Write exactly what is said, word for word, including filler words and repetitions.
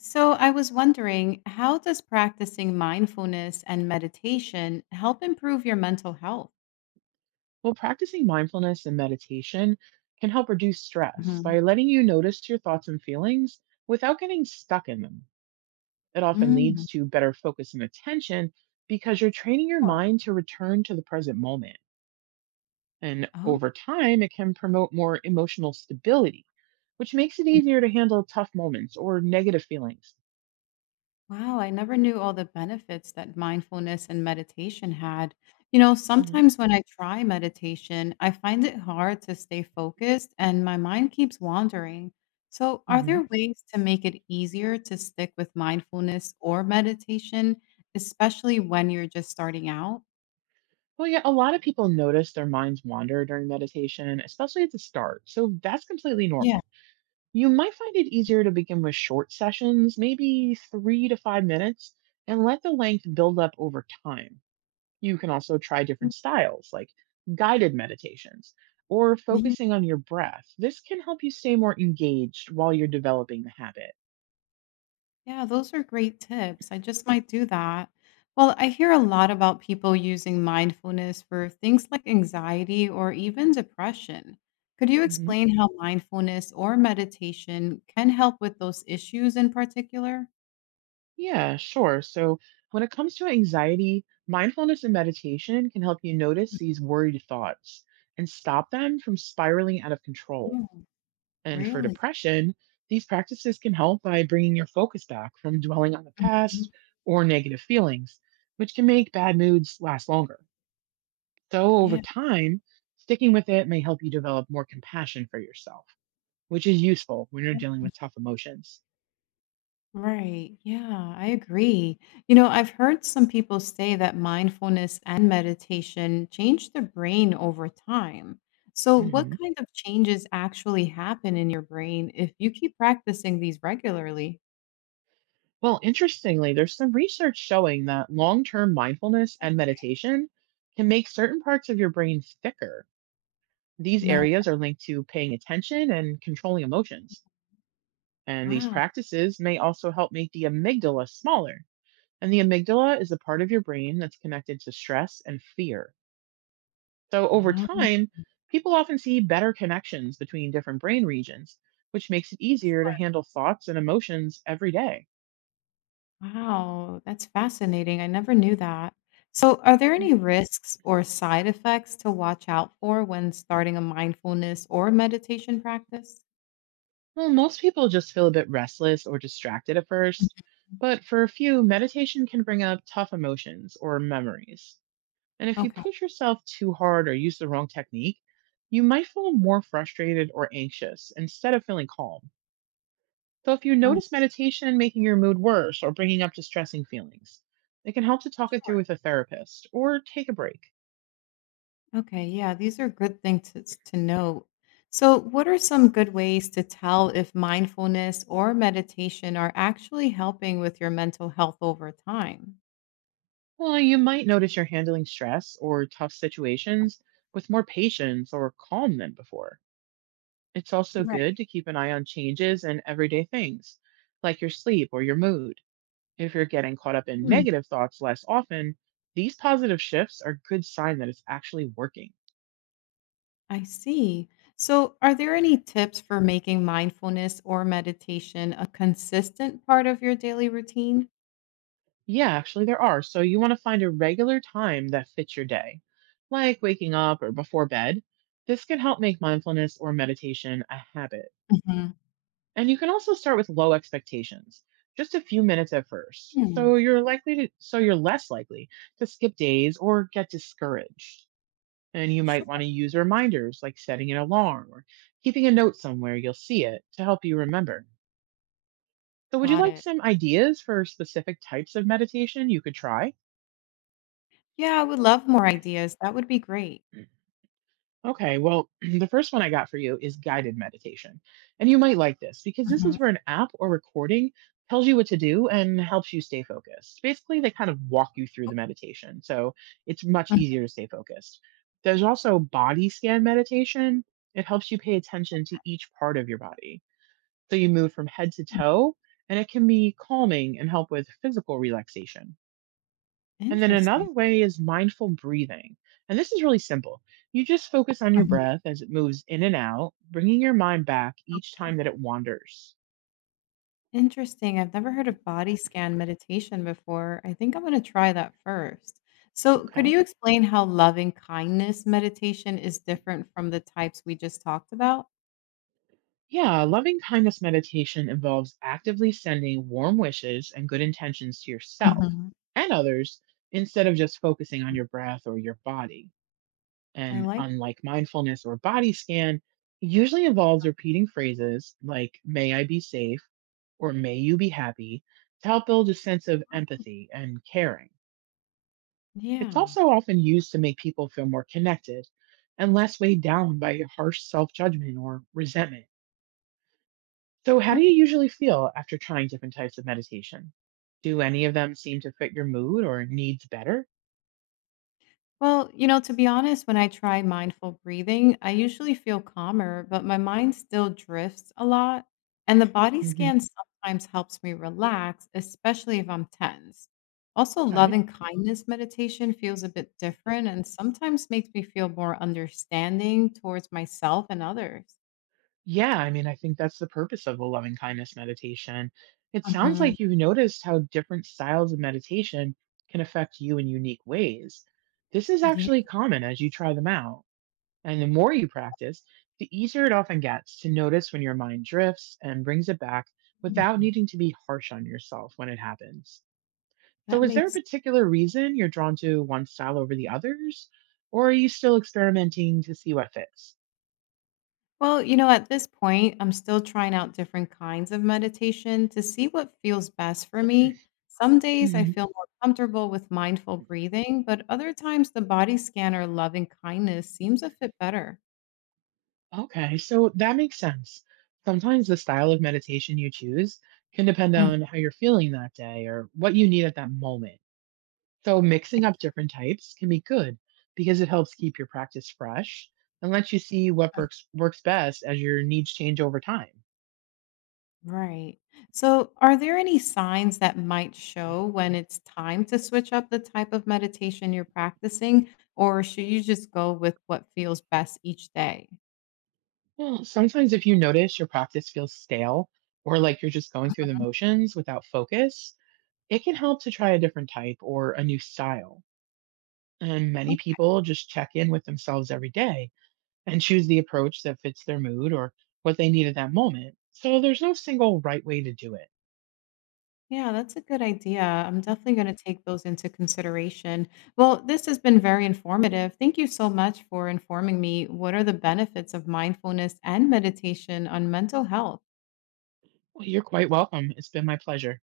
So, I was wondering, how does practicing mindfulness and meditation help improve your mental health? Well, practicing mindfulness and meditation can help reduce stress Mhm. by letting you notice your thoughts and feelings without getting stuck in them. It often Mm, leads to better focus and attention because you're training your sure. mind to return to the present moment. And Oh, over time, it can promote more emotional stability, which makes it easier to handle tough moments or negative feelings. wow. I never knew all the benefits that mindfulness and meditation had. You know, sometimes when I try meditation, I find it hard to stay focused and my mind keeps wandering. So, are Hmm. there ways to make it easier to stick with mindfulness or meditation, especially when you're just starting out? Well, yeah, a lot of people notice their minds wander during meditation, especially at the start. So that's completely Yeah. normal. You might find it easier to begin with short sessions, maybe three to five minutes, and let the length build up over time. You can also try Mm, different styles, like guided meditations or Me focusing on your breath. This can help you stay more engaged while you're developing the habit. Yeah, those are great tips. I just might do that. Well, I hear a lot about people using mindfulness for things like anxiety or even depression. Could you explain how mindfulness or meditation can help with those issues in particular? Yeah, sure. So, when it comes to anxiety, mindfulness and meditation can help you notice these worried thoughts and stop them from spiraling out of control. Oh, And for really? depression, these practices can help by bringing your focus back from dwelling on the Mhm. past or negative feelings, which can make bad moods last longer. So, over Yeah. time, sticking with it may help you develop more compassion for yourself, which is useful when you're dealing with tough emotions. Right. Yeah, I agree. You know, I've heard some people say that mindfulness and meditation change the brain over time. So, what Mhm. kind of changes actually happen in your brain if you keep practicing these regularly? Well, interestingly, there's some research showing that long term mindfulness and meditation can make certain parts of your brain thicker. These No. areas are linked to paying attention and controlling emotions. And these Wow. practices may also help make the amygdala smaller. And the amygdala is a part of your brain that's connected to stress and fear. So over Um, time, people often see better connections between different brain regions, which makes it easier to sure. handle thoughts and emotions every day. Wow. That's fascinating. I never knew that. So, are there any risks or side effects to watch out for when starting a mindfulness or meditation practice? Well, most people just feel a bit restless or distracted at first, Mhm. but for a few, meditation can bring up tough emotions or memories. And if you Okay. push yourself too hard or use the wrong technique, you might feel more frustrated or anxious instead of feeling calm. So if you Oh, notice meditation making your mood worse or bringing up distressing feelings, it can help to talk it sure. through with a therapist or take a break. Okay, yeah, these are good things to, to know. So, what are some good ways to tell if mindfulness or meditation are actually helping with your mental health over time? Well, you might notice you're handling stress or tough situations with more patience or calm than before. It's also good Right. to keep an eye on changes in everyday things, like your sleep or your mood. If you're getting caught up in Hmm, negative thoughts less often, these positive shifts are a good sign that it's actually working. I see. So, are there any tips for making mindfulness or meditation a consistent part of your daily routine? Yeah, actually, there are. So you want to find a regular time that fits your day, like waking up or before bed. This can help make mindfulness or meditation a habit. Mhm. And you can also start with low expectations, just a few minutes at first. Hmm, So you're likely to, so you're less likely to skip days or get discouraged. And you sure, might want to use reminders like setting an alarm or keeping a note somewhere you'll see it to help you remember. So, would you got like it. some ideas for specific types of meditation you could try? Yeah, I would love more ideas. That would be great. Okay, well, the first one I got for you is guided meditation. And you might like this because this Mhm. is where an app or recording tells you what to do and helps you stay focused. Basically, they kind of walk you through the meditation. So, it's much easier to stay focused. There's also body scan meditation. It helps you pay attention to each part of your body. So you move from head to Mhm. toe, and it can be calming and help with physical relaxation. And then Interesting. another way is mindful breathing. And this is really simple. You just focus on your Mhm. breath as it moves in and out, bringing your mind back each time that it wanders. Interesting. I've never heard of body scan meditation before. I think I'm going to try that first. So, could Okay. you explain how loving kindness meditation is different from the types we just talked about? Yeah, loving kindness meditation involves actively sending warm wishes and good intentions to yourself Mhm. and others instead of just focusing on your breath or your body. I And like unlike mindfulness or body scan, it usually involves repeating phrases like, "May I be safe" or "May you be happy" to help build a sense of empathy and caring. It's Yeah. also often used to make people feel more connected and less weighed down by harsh self judgment or resentment. So, how do Okay. you usually feel after trying different types of meditation? Do any of them seem to fit your mood or needs better? Well, you know, to be honest, when I try mindful breathing, I usually feel calmer, but my mind still drifts a lot. And the Mhm. body Mhm. scan sometimes helps me relax, especially if I'm tense. Also, love Okay. and kindness meditation feels a bit different and sometimes makes me feel more understanding towards myself and others. Yeah, I mean, I think that's the purpose of a loving kindness meditation. It sounds Mhm. like you've noticed how different styles of meditation can affect you in unique ways. This is Yeah, actually common as you try them out. And the more you practice, the easier it often gets to notice when your mind drifts and brings it back without needing to be harsh on yourself when it happens. that So, is there a makes particular reason you're drawn to one style over the others? Or are you still experimenting to see what fits? Well, you know, at this point, I'm still trying out different kinds of meditation to see what feels best for me. Some days I feel more comfortable with mindful breathing, but other times the body scanner loving kindness seems a fit better. Okay, so that makes sense. Sometimes the style of meditation you choose can depend Mhm. on how you're feeling that day or what you need at that moment. So, mixing up different types can be good because it helps keep your practice fresh and lets you see what works, works best as your needs change over time. Right. So, are there any signs that might show when it's time to switch up the type of meditation you're practicing, or should you just go with what feels best each day? Well, sometimes if you notice your practice feels stale or like you're just going through the motions without focus, it can help to try a different type or a new style. And many people just check in with themselves every day and choose the approach that fits their mood or what they need at that moment. So there's no single right way to do it. Yeah, that's a good idea. I'm definitely going to take those into consideration. Well, this has been very informative. Thank you so much for informing me what are the benefits of mindfulness and meditation on mental health. Well, you're quite welcome. It's been my pleasure.